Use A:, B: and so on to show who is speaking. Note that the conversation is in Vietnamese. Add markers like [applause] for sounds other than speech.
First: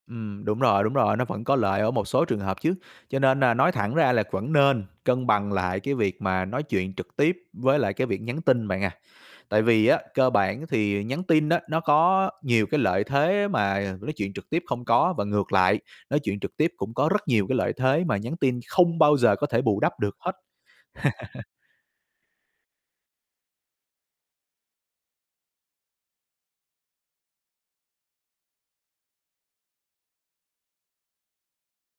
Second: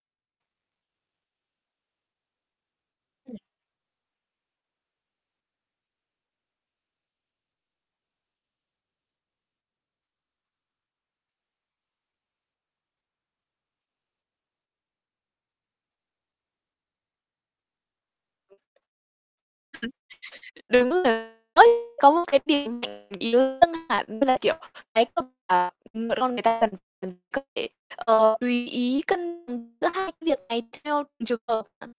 A: Ừm, đúng rồi, đúng rồi, nó vẫn có lợi ở một số trường hợp chứ, cho
B: Ừm.
A: nên nà nói thẳng ra là vẫn nên cân bằng lại cái việc mà nói chuyện trực tiếp với lại cái việc nhắn tin bạn à. Tại vì á, cơ bản thì nhắn tin á, nó có nhiều cái lợi thế mà nói chuyện trực tiếp không có và ngược lại, nói chuyện trực tiếp cũng có rất nhiều cái lợi thế mà nhắn tin không bao giờ có thể bù đắp được hết.
B: [laughs] Đúng là
A: [laughs]
B: [unintelligible] có một cái điểm mạnh yếu [unintelligible] là, kiểu, cái [unintelligible] con người ta cần cần có thể, ờ, tùy ý cân, ừm, giữa hai cái việc này theo từng trường hợp [unintelligible]